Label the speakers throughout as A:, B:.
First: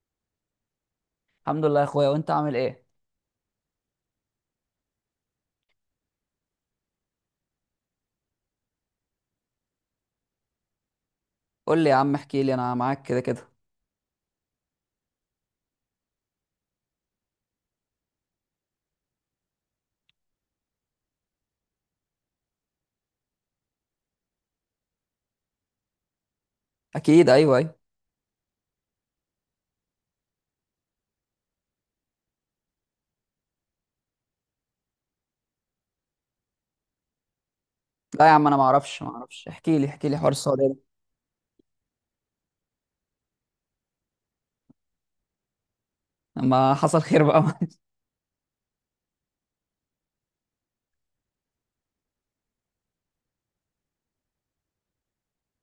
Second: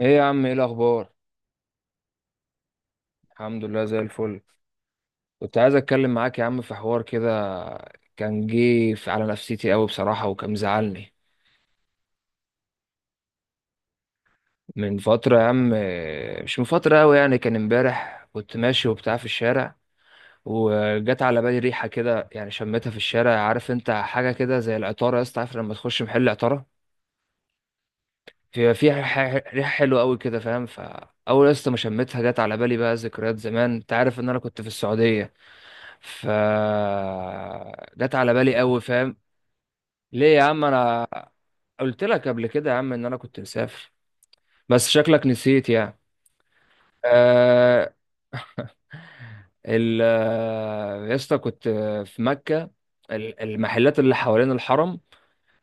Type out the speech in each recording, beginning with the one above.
A: ايه يا عم، ايه الاخبار؟
B: الحمد لله يا اخويا، وانت عامل ايه؟
A: الحمد لله، زي الفل. كنت عايز اتكلم معاك يا عم في حوار كده. كان جه على نفسيتي قوي بصراحه، وكان مزعلني
B: قول لي يا عم، احكي لي، انا معاك كده كده.
A: من فتره يا عم، مش من فتره قوي يعني. كان امبارح كنت ماشي وبتاع في الشارع، وجت على بالي ريحه كده، يعني شميتها في الشارع. عارف انت حاجه كده زي العطاره يا اسطى؟ عارف لما تخش محل عطاره
B: اكيد، ايوه، ايوه.
A: في فيها ريحه حلوه قوي كده فاهم؟ فاول يا اسطى ما شميتها جت على بالي بقى ذكريات زمان. انت عارف ان انا كنت في السعوديه. ف جت
B: لا يا
A: على
B: عم، انا
A: بالي
B: ما
A: قوي،
B: اعرفش ما
A: فاهم؟
B: اعرفش احكي لي حوار
A: ليه يا عم؟
B: السعوديه ده.
A: انا قلت لك قبل كده يا عم ان انا كنت مسافر، بس شكلك نسيت يعني.
B: لما حصل خير بقى.
A: آه. ال آه، يا اسطى، كنت في مكة. المحلات اللي حوالين الحرم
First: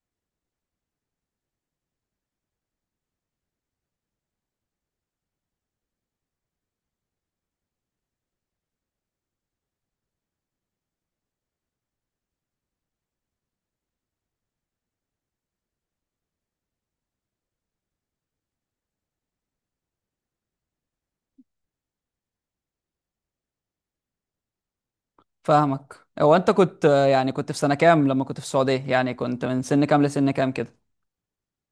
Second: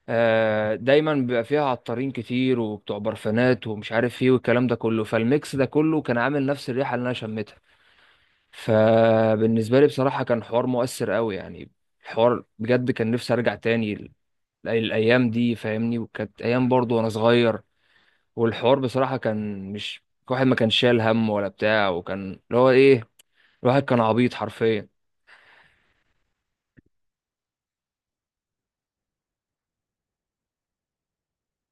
A: دايما بيبقى فيها عطارين كتير وبتوع برفانات ومش عارف ايه، والكلام ده كله. فالميكس ده كله كان عامل نفس الريحة اللي انا شميتها. فبالنسبة لي بصراحة كان حوار مؤثر قوي يعني. الحوار بجد كان نفسي ارجع تاني الايام دي فاهمني. وكانت ايام برضو وانا صغير. والحوار بصراحه كان مش، الواحد ما كان شايل هم ولا بتاع، وكان اللي هو ايه، الواحد كان عبيط حرفيا.
B: فاهمك، هو انت كنت يعني كنت في سنه كام لما كنت في السعوديه؟ يعني كنت من سن كام لسن كام كده؟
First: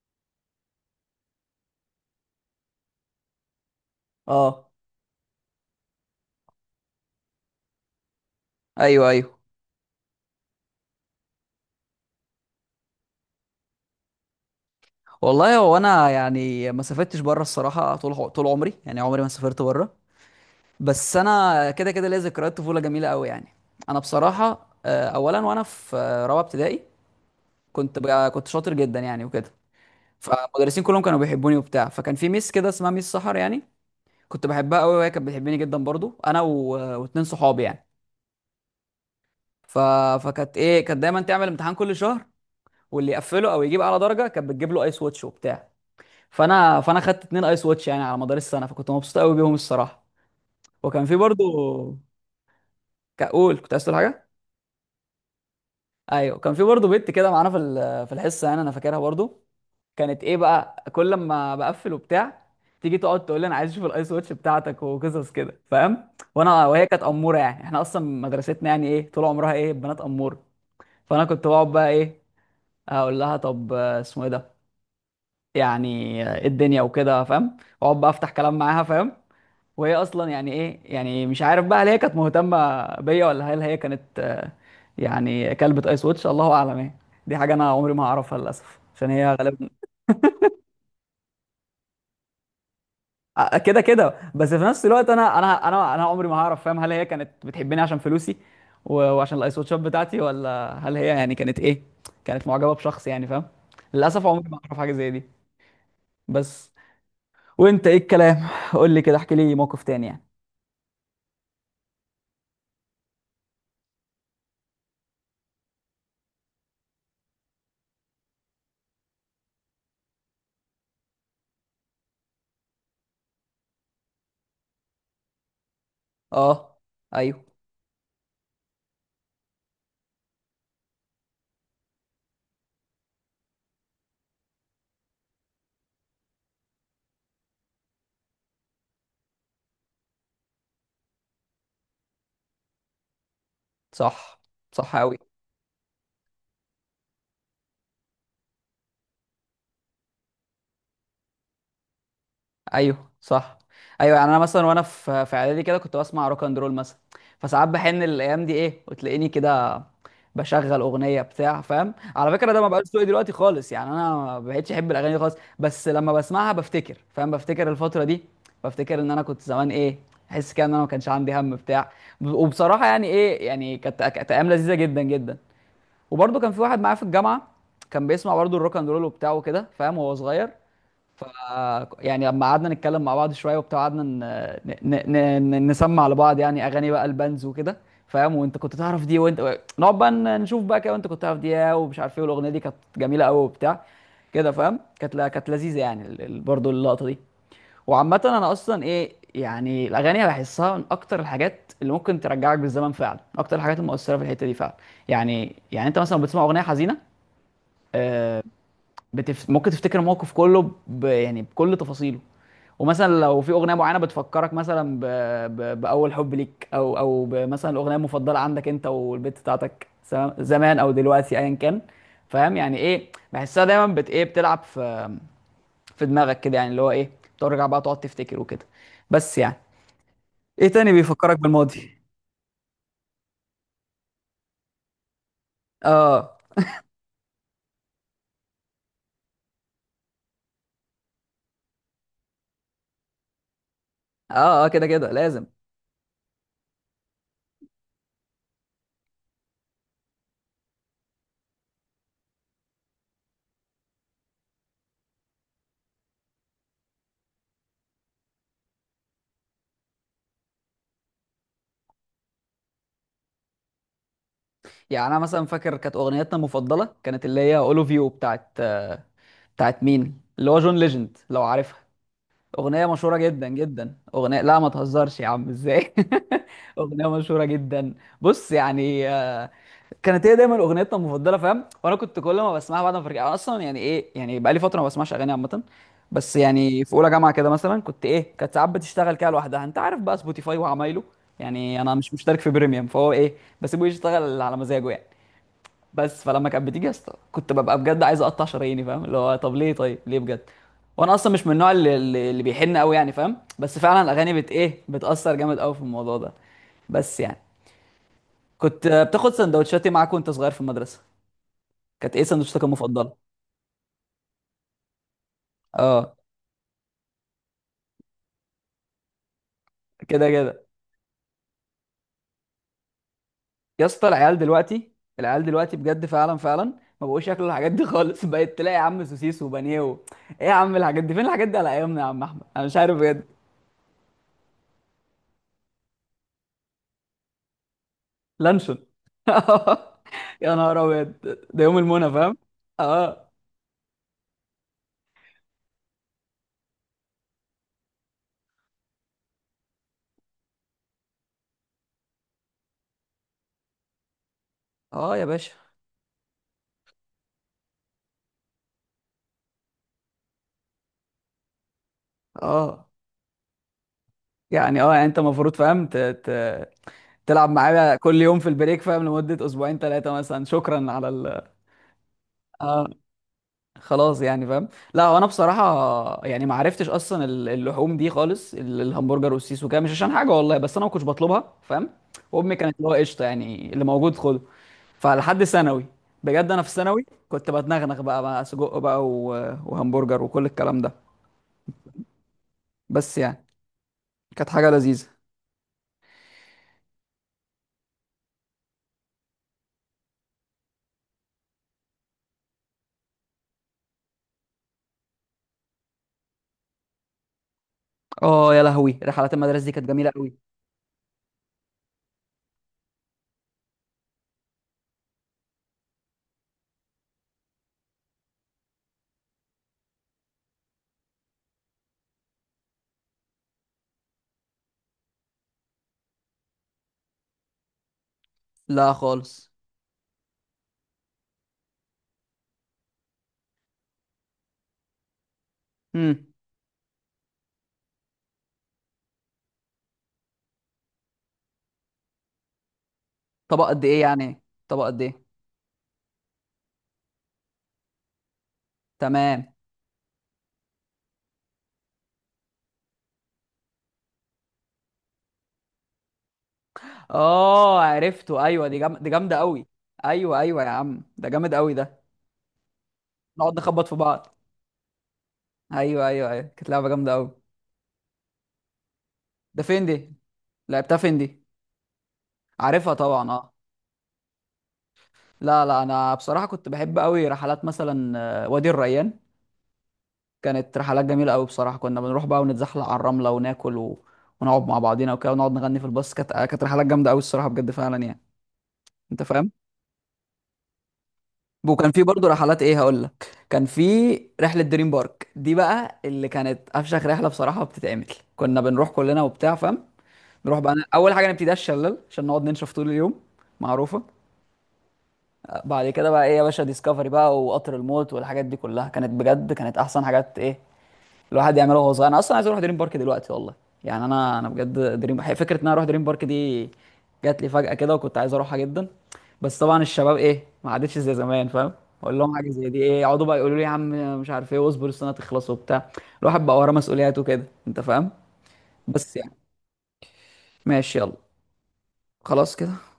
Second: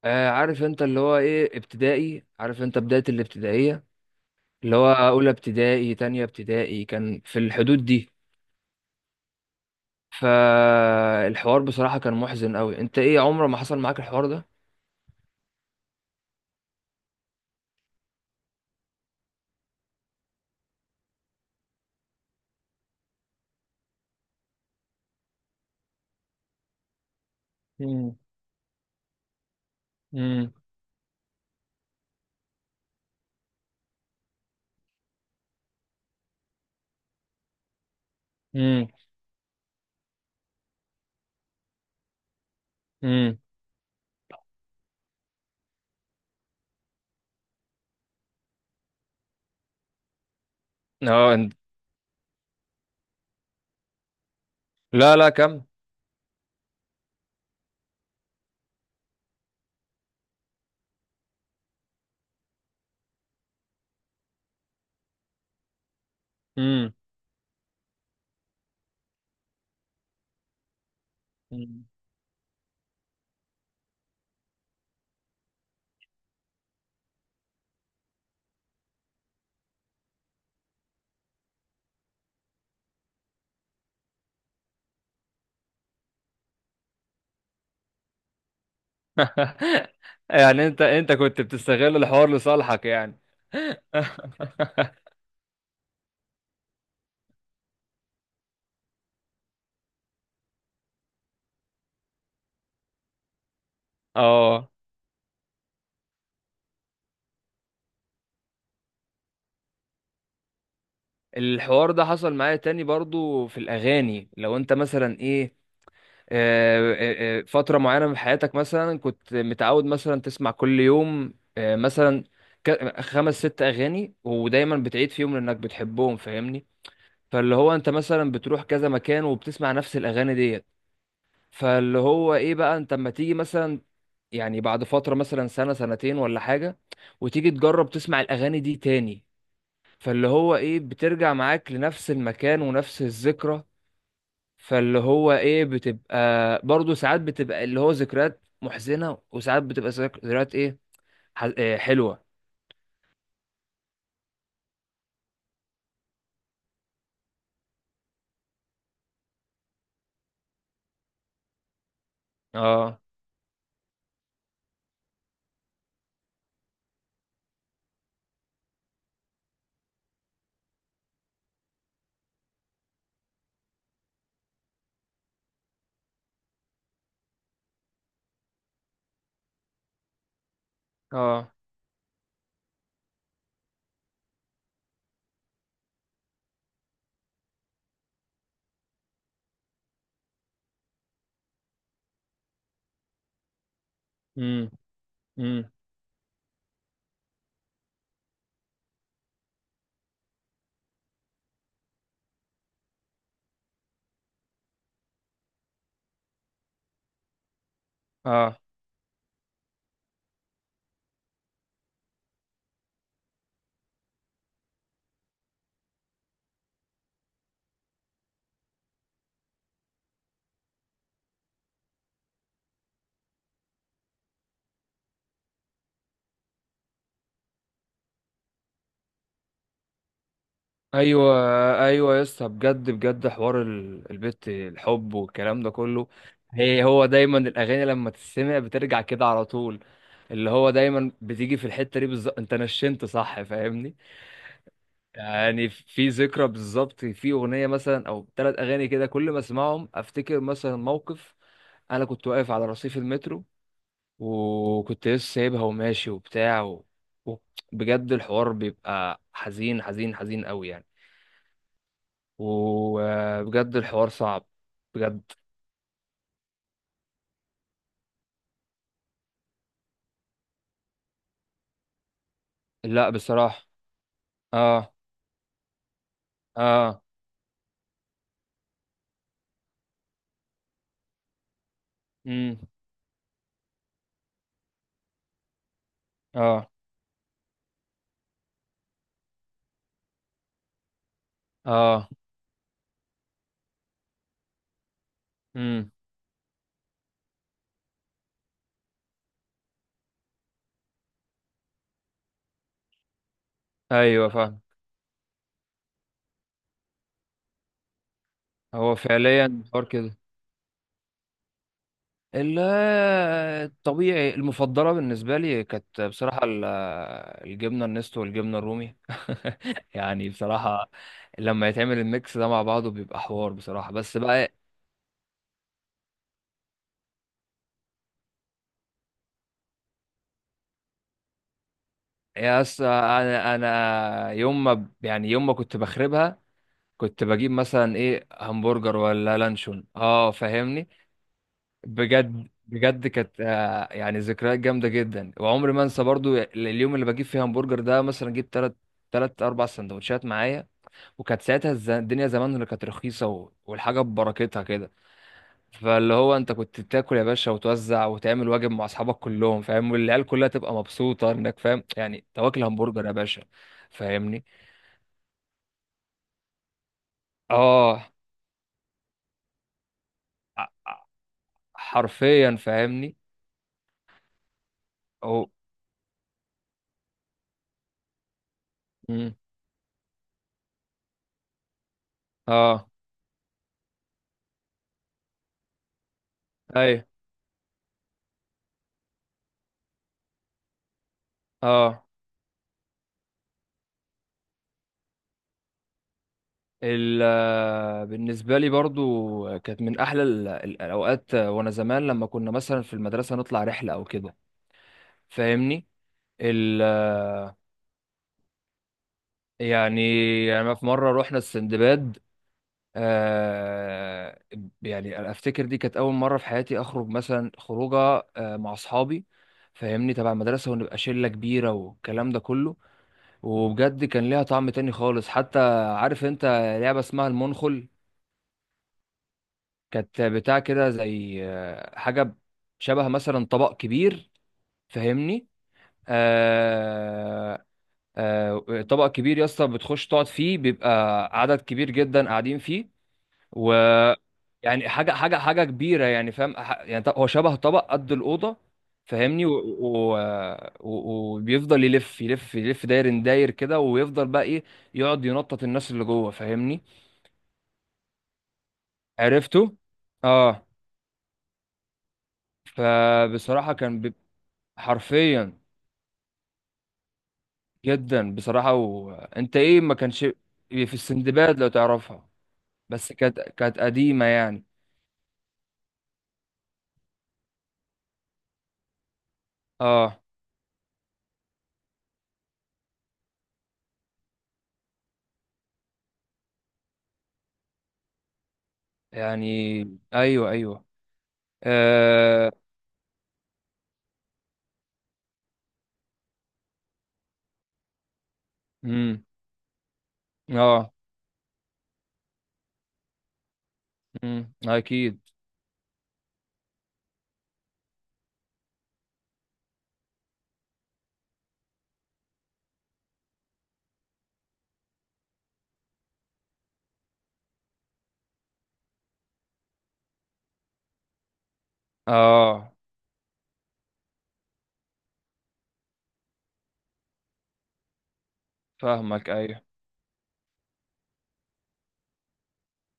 A: آه، عارف انت اللي هو ايه، ابتدائي، عارف انت بدايه الابتدائيه،
B: اه.
A: اللي هو اولى ابتدائي، تانية ابتدائي، كان في الحدود دي.
B: ايوه، ايوه.
A: فالحوار بصراحه كان محزن قوي. انت ايه، عمره ما حصل معاك الحوار ده؟
B: والله، هو انا يعني ما سافرتش بره الصراحه طول طول عمري، يعني عمري ما سافرت بره. بس انا كده كده ليا ذكريات طفوله جميله قوي يعني. انا بصراحه اولا وانا في رابعه ابتدائي. كنت
A: امم.
B: بقى كنت شاطر جدا يعني وكده.
A: امم.
B: فالمدرسين كلهم كانوا بيحبوني وبتاع، فكان في ميس كده اسمها ميس سحر يعني. كنت بحبها قوي وهي كانت بتحبني جدا برضو، انا واتنين صحابي يعني.
A: امم.
B: ف... فكانت ايه، كانت دايما تعمل امتحان كل شهر. واللي
A: امم.
B: يقفله او يجيب اعلى درجه كانت بتجيب له ايس واتش وبتاع. فانا خدت اتنين ايس واتش يعني على مدار السنه، فكنت مبسوط قوي بيهم الصراحه. وكان في
A: اه،
B: برضو. كقول كنت عايز تقول حاجه؟
A: لا لا كم.
B: ايوه، كان في برضو بنت كده معانا في الحصه يعني، انا فاكرها برضو. كانت ايه بقى، كل ما بقفل وبتاع تيجي تقعد تقول لي انا عايز اشوف الايس واتش بتاعتك وقصص كده، فاهم؟ وانا، وهي
A: امم.
B: كانت اموره يعني، احنا اصلا مدرستنا يعني ايه، طول عمرها ايه، بنات اموره. فانا كنت بقعد بقى ايه، اقول لها طب اسمه ايه ده؟ يعني ايه الدنيا وكده، فاهم؟ واقعد بقى افتح كلام معاها، فاهم؟ وهي اصلا يعني ايه، يعني مش عارف بقى هل هي كانت مهتمه بيا، ولا هل هي كانت يعني كلبة ايس واتش، الله اعلم ايه. دي حاجه انا عمري ما هعرفها للاسف، عشان هي غالبا
A: يعني انت كنت بتستغل الحوار لصالحك يعني؟
B: كده كده، بس في نفس الوقت انا عمري ما هعرف، فاهم، هل هي كانت بتحبني عشان فلوسي وعشان الايس واتشات بتاعتي، ولا هل هي يعني كانت ايه، كانت معجبه بشخص يعني، فاهم؟ للاسف، عمري ما
A: اه.
B: اعرف حاجه زي دي. بس. وانت ايه الكلام؟ قول لي كده، احكي لي موقف تاني يعني.
A: الحوار ده حصل معايا تاني برضو في الاغاني. لو انت مثلا ايه، فترة معينة من حياتك، مثلا كنت متعود مثلا تسمع كل يوم، مثلا خمس ست اغاني، ودايما بتعيد فيهم لانك بتحبهم فاهمني؟
B: اه. ايوه،
A: فاللي هو انت مثلا بتروح كذا مكان وبتسمع نفس الاغاني ديت. فاللي هو ايه بقى، انت اما تيجي مثلا، يعني بعد فترة مثلا سنة سنتين ولا حاجة، وتيجي تجرب تسمع الأغاني دي تاني، فاللي هو ايه، بترجع معاك لنفس المكان ونفس الذكرى.
B: صح. صح
A: فاللي
B: قوي.
A: هو ايه بتبقى، برضو ساعات بتبقى اللي هو ذكريات محزنة، وساعات بتبقى ذكريات ايه، إيه، حلوة.
B: ايوه، صح. ايوه، يعني انا مثلا وانا في اعدادي كده، كنت بسمع روك اند رول مثلا. فساعات بحن الايام دي ايه، وتلاقيني كده بشغل اغنيه بتاع، فاهم. على فكره ده ما بقاش
A: اه.
B: ذوقي دلوقتي خالص، يعني انا ما بقتش احب الاغاني دي خالص، بس لما بسمعها بفتكر، فاهم، بفتكر الفتره دي. بفتكر ان انا كنت زمان ايه، احس كده ان انا ما كانش عندي هم بتاع. وبصراحه يعني ايه، يعني كانت ايام لذيذه جدا جدا. وبرده كان في واحد معايا في الجامعه، كان بيسمع برضه الروك اند رول وبتاعه كده، فاهم، وهو صغير. ف
A: اه.
B: يعني لما قعدنا نتكلم مع بعض شويه وبتاع، قعدنا نسمع لبعض يعني اغاني بقى البانز وكده، فاهم. وانت كنت تعرف دي؟ وانت نقعد بقى نشوف بقى كده، وانت كنت تعرف دي إيه، ومش عارف ايه، والاغنيه دي كانت جميله قوي وبتاع. كده
A: امم.
B: فاهم، كانت
A: امم.
B: لذيذه يعني برضو اللقطه دي. وعامه، انا اصلا ايه، يعني الاغاني بحسها من اكتر الحاجات اللي ممكن ترجعك بالزمن فعلا، من اكتر الحاجات المؤثره في الحته دي فعلا. يعني انت مثلا بتسمع اغنيه حزينه، آه،
A: اه.
B: ممكن تفتكر الموقف كله، يعني بكل تفاصيله. ومثلا لو في اغنيه معينه بتفكرك مثلا باول حب ليك، او مثلا الاغنيه المفضله عندك انت والبت بتاعتك، سواء زمان او دلوقتي ايا كان. فاهم، يعني ايه بحسها دايما بت ايه بتلعب في في دماغك كده، يعني اللي هو ايه، بترجع بقى تقعد تفتكر وكده. بس يعني، ايه تاني
A: ايوه،
B: بيفكرك بالماضي؟
A: ايوه يا اسطى، بجد بجد، حوار البت، الحب والكلام ده كله.
B: اه،
A: هو دايما الاغاني لما تسمع بترجع كده على طول. اللي هو دايما بتيجي في الحته دي بالظبط، انت نشنت، صح فاهمني؟
B: اه، اه، كده كده لازم.
A: يعني في ذكرى بالظبط، في اغنيه مثلا او ثلاث اغاني كده، كل ما اسمعهم افتكر مثلا موقف. انا كنت واقف على رصيف المترو، وكنت لسه سايبها وماشي وبتاع و- بجد الحوار بيبقى حزين حزين حزين قوي يعني. وبجد الحوار صعب.
B: يعني انا
A: بجد.
B: مثلا فاكر كانت اغنيتنا المفضله، كانت اللي هي اولوف يو بتاعت مين؟ اللي هو جون ليجند لو عارفها. اغنيه
A: لا،
B: مشهوره جدا
A: بصراحة.
B: جدا، اغنيه، لا ما
A: اه.
B: تهزرش يا عم ازاي.
A: اه.
B: اغنيه مشهوره جدا. بص يعني كانت هي دايما اغنيتنا المفضله، فاهم. وانا كنت كل ما
A: امم.
B: بسمعها بعد ما برجع. أنا اصلا يعني ايه، يعني بقالي فتره ما بسمعش اغاني عامه. بس
A: اه.
B: يعني، في اولى جامعه كده مثلا، كنت ايه، كانت ساعات بتشتغل كده لوحدها، انت عارف بقى سبوتيفاي وعمايله. يعني انا
A: اه.
B: مش مشترك في بريميوم، فهو ايه، بسيبه يشتغل على مزاجه يعني.
A: امم.
B: بس فلما كانت بتيجي يا اسطى، كنت ببقى بجد عايز اقطع شراييني، فاهم، اللي هو طب ليه طيب ليه بجد. وانا اصلا مش من النوع اللي بيحن قوي يعني، فاهم، بس فعلا
A: ايوه،
B: الاغاني بت
A: فاهم.
B: ايه بتاثر جامد قوي في الموضوع ده. بس يعني، كنت
A: هو
B: بتاخد
A: فعليا حوار
B: سندوتشاتي معاك
A: كده.
B: وانت صغير في المدرسه؟ كانت ايه
A: ال-
B: سندوتشاتك المفضله؟
A: الطبيعي المفضلة بالنسبة لي كانت
B: اه،
A: بصراحة الجبنة النستو والجبنة الرومي.
B: كده
A: يعني
B: كده.
A: بصراحة، لما يتعمل الميكس ده مع بعضه بيبقى حوار
B: يا
A: بصراحة،
B: اسطى،
A: بس بقى.
B: العيال دلوقتي بجد فعلا فعلا ما بقوش ياكلوا الحاجات دي خالص. بقيت تلاقي يا عم سوسيس وبانيه ايه يا عم، الحاجات دي، فين الحاجات دي على ايامنا يا عم احمد،
A: يا
B: انا مش
A: اسطى
B: عارف بجد.
A: انا يوم ما يعني يوم ما كنت بخربها كنت بجيب مثلا ايه،
B: لانشون!
A: همبرجر ولا لانشون، اه
B: يا نهار
A: فاهمني.
B: ابيض! ده يوم المنى، فاهم.
A: بجد بجد
B: اه،
A: كانت يعني ذكريات جامده جدا. وعمري ما انسى برضو اليوم اللي بجيب فيه همبرجر ده، مثلا جبت تلات اربع سندوتشات معايا. وكانت ساعتها الدنيا زمان اللي كانت رخيصه والحاجه ببركتها كده.
B: اه يا باشا.
A: فاللي هو انت كنت تاكل يا باشا، وتوزع، وتعمل واجب مع اصحابك كلهم فاهم. والعيال كلها تبقى مبسوطه انك فاهم يعني تاكل
B: اه
A: همبرجر يا باشا فاهمني؟
B: يعني، انت المفروض فاهم تلعب معايا
A: اه.
B: كل يوم في البريك، فاهم، لمدة اسبوعين ثلاثة مثلا،
A: ع-
B: شكرا
A: ع-
B: على ال.
A: حرفيا
B: اه،
A: فاهمني.
B: خلاص يعني، فاهم. لا، وانا بصراحة يعني ما عرفتش اصلا اللحوم دي خالص، الهمبرجر
A: مم.
B: والسوسيس وكده، مش عشان حاجة والله، بس انا ما كنتش بطلبها، فاهم. وامي كانت اللي
A: اه.
B: هو قشطة يعني، اللي موجود خده. فلحد ثانوي، بجد انا في
A: ايوه.
B: ثانوي كنت بتنغنغ بقى سجق بقى وهمبرجر وكل الكلام ده.
A: اه.
B: بس يعني، كانت حاجه لذيذه.
A: ال آه، بالنسبه لي برضو كانت من احلى الاوقات. وانا زمان لما كنا مثلا في المدرسه نطلع رحله او كده فاهمني. ال آه،
B: اه، يا لهوي، رحلات المدرسه دي كانت
A: يعني
B: جميله قوي.
A: في مره رحنا السندباد. آه يعني افتكر دي كانت اول مره في حياتي اخرج مثلا خروجه مع اصحابي فاهمني، تبع المدرسه، ونبقى شله كبيره والكلام ده كله. وبجد كان ليها طعم تاني خالص. حتى عارف انت لعبه اسمها المنخل؟
B: لا خالص.
A: كانت بتاع كده زي حاجة شبه مثلا طبق كبير فاهمني.
B: امم.
A: آه طبق كبير يا اسطى، بتخش تقعد فيه، بيبقى عدد كبير جدا قاعدين فيه.
B: طبق
A: و
B: قد ايه يعني؟ طبق
A: يعني
B: قد
A: حاجة
B: ايه؟
A: حاجة حاجة كبيرة، يعني فاهم، يعني هو شبه طبق قد الأوضة فاهمني،
B: تمام.
A: و- وبيفضل يلف يلف يلف داير داير كده، ويفضل بقى ايه، يقعد ينطط الناس اللي جوه فاهمني؟
B: اه، عرفته، ايوه، دي جامده قوي.
A: عرفته؟
B: ايوه، ايوه
A: اه.
B: يا عم، ده جامد قوي ده. نقعد
A: فبصراحة
B: نخبط في
A: كان
B: بعض.
A: حرفيا،
B: ايوه، ايوه، ايوه، كانت لعبه جامده قوي.
A: جدا بصراحة. وانت
B: ده
A: ايه،
B: فين
A: ما
B: دي؟
A: كانش، في
B: لعبتها فين دي؟
A: السندباد لو تعرفها،
B: عارفها
A: بس
B: طبعا،
A: كانت
B: اه.
A: كانت قديمة يعني.
B: لا، لا، انا بصراحه كنت بحب قوي رحلات، مثلا وادي الريان.
A: اه،
B: كانت رحلات جميله قوي بصراحه، كنا بنروح بقى ونتزحلق على الرمله وناكل ونقعد مع بعضينا وكده، ونقعد نغني في الباص، كانت رحلات جامده قوي الصراحه، بجد فعلا يعني. انت
A: يعني،
B: فاهم؟
A: ايوه ايوه.
B: وكان في برضه
A: اه.
B: رحلات ايه، هقول لك، كان في رحله دريم بارك دي بقى، اللي كانت افشخ رحله بصراحه بتتعمل. كنا بنروح كلنا
A: امم.
B: وبتاع، فاهم، نروح بقى
A: اه.
B: اول حاجه نبتدي الشلال عشان نقعد ننشف طول اليوم، معروفه.
A: امم. اكيد.
B: بعد كده بقى ايه يا باشا، ديسكفري بقى وقطر الموت والحاجات دي كلها كانت بجد، كانت احسن حاجات ايه الواحد يعملها وهو صغير. انا اصلا عايز اروح دريم بارك دلوقتي والله. يعني انا بجد دريم، فكره ان انا اروح دريم بارك دي جات لي فجاه كده، وكنت عايز اروحها جدا. بس طبعا الشباب ايه، ما عادتش زي زمان، فاهم. اقول لهم حاجه زي
A: اه.
B: دي ايه، يقعدوا بقى يقولوا لي يا عم مش عارف ايه، واصبر السنه تخلص وبتاع. الواحد بقى وراه مسؤوليات وكده، انت فاهم. بس
A: فاهمك،
B: يعني،
A: ايوه.
B: ماشي، يلا، خلاص كده.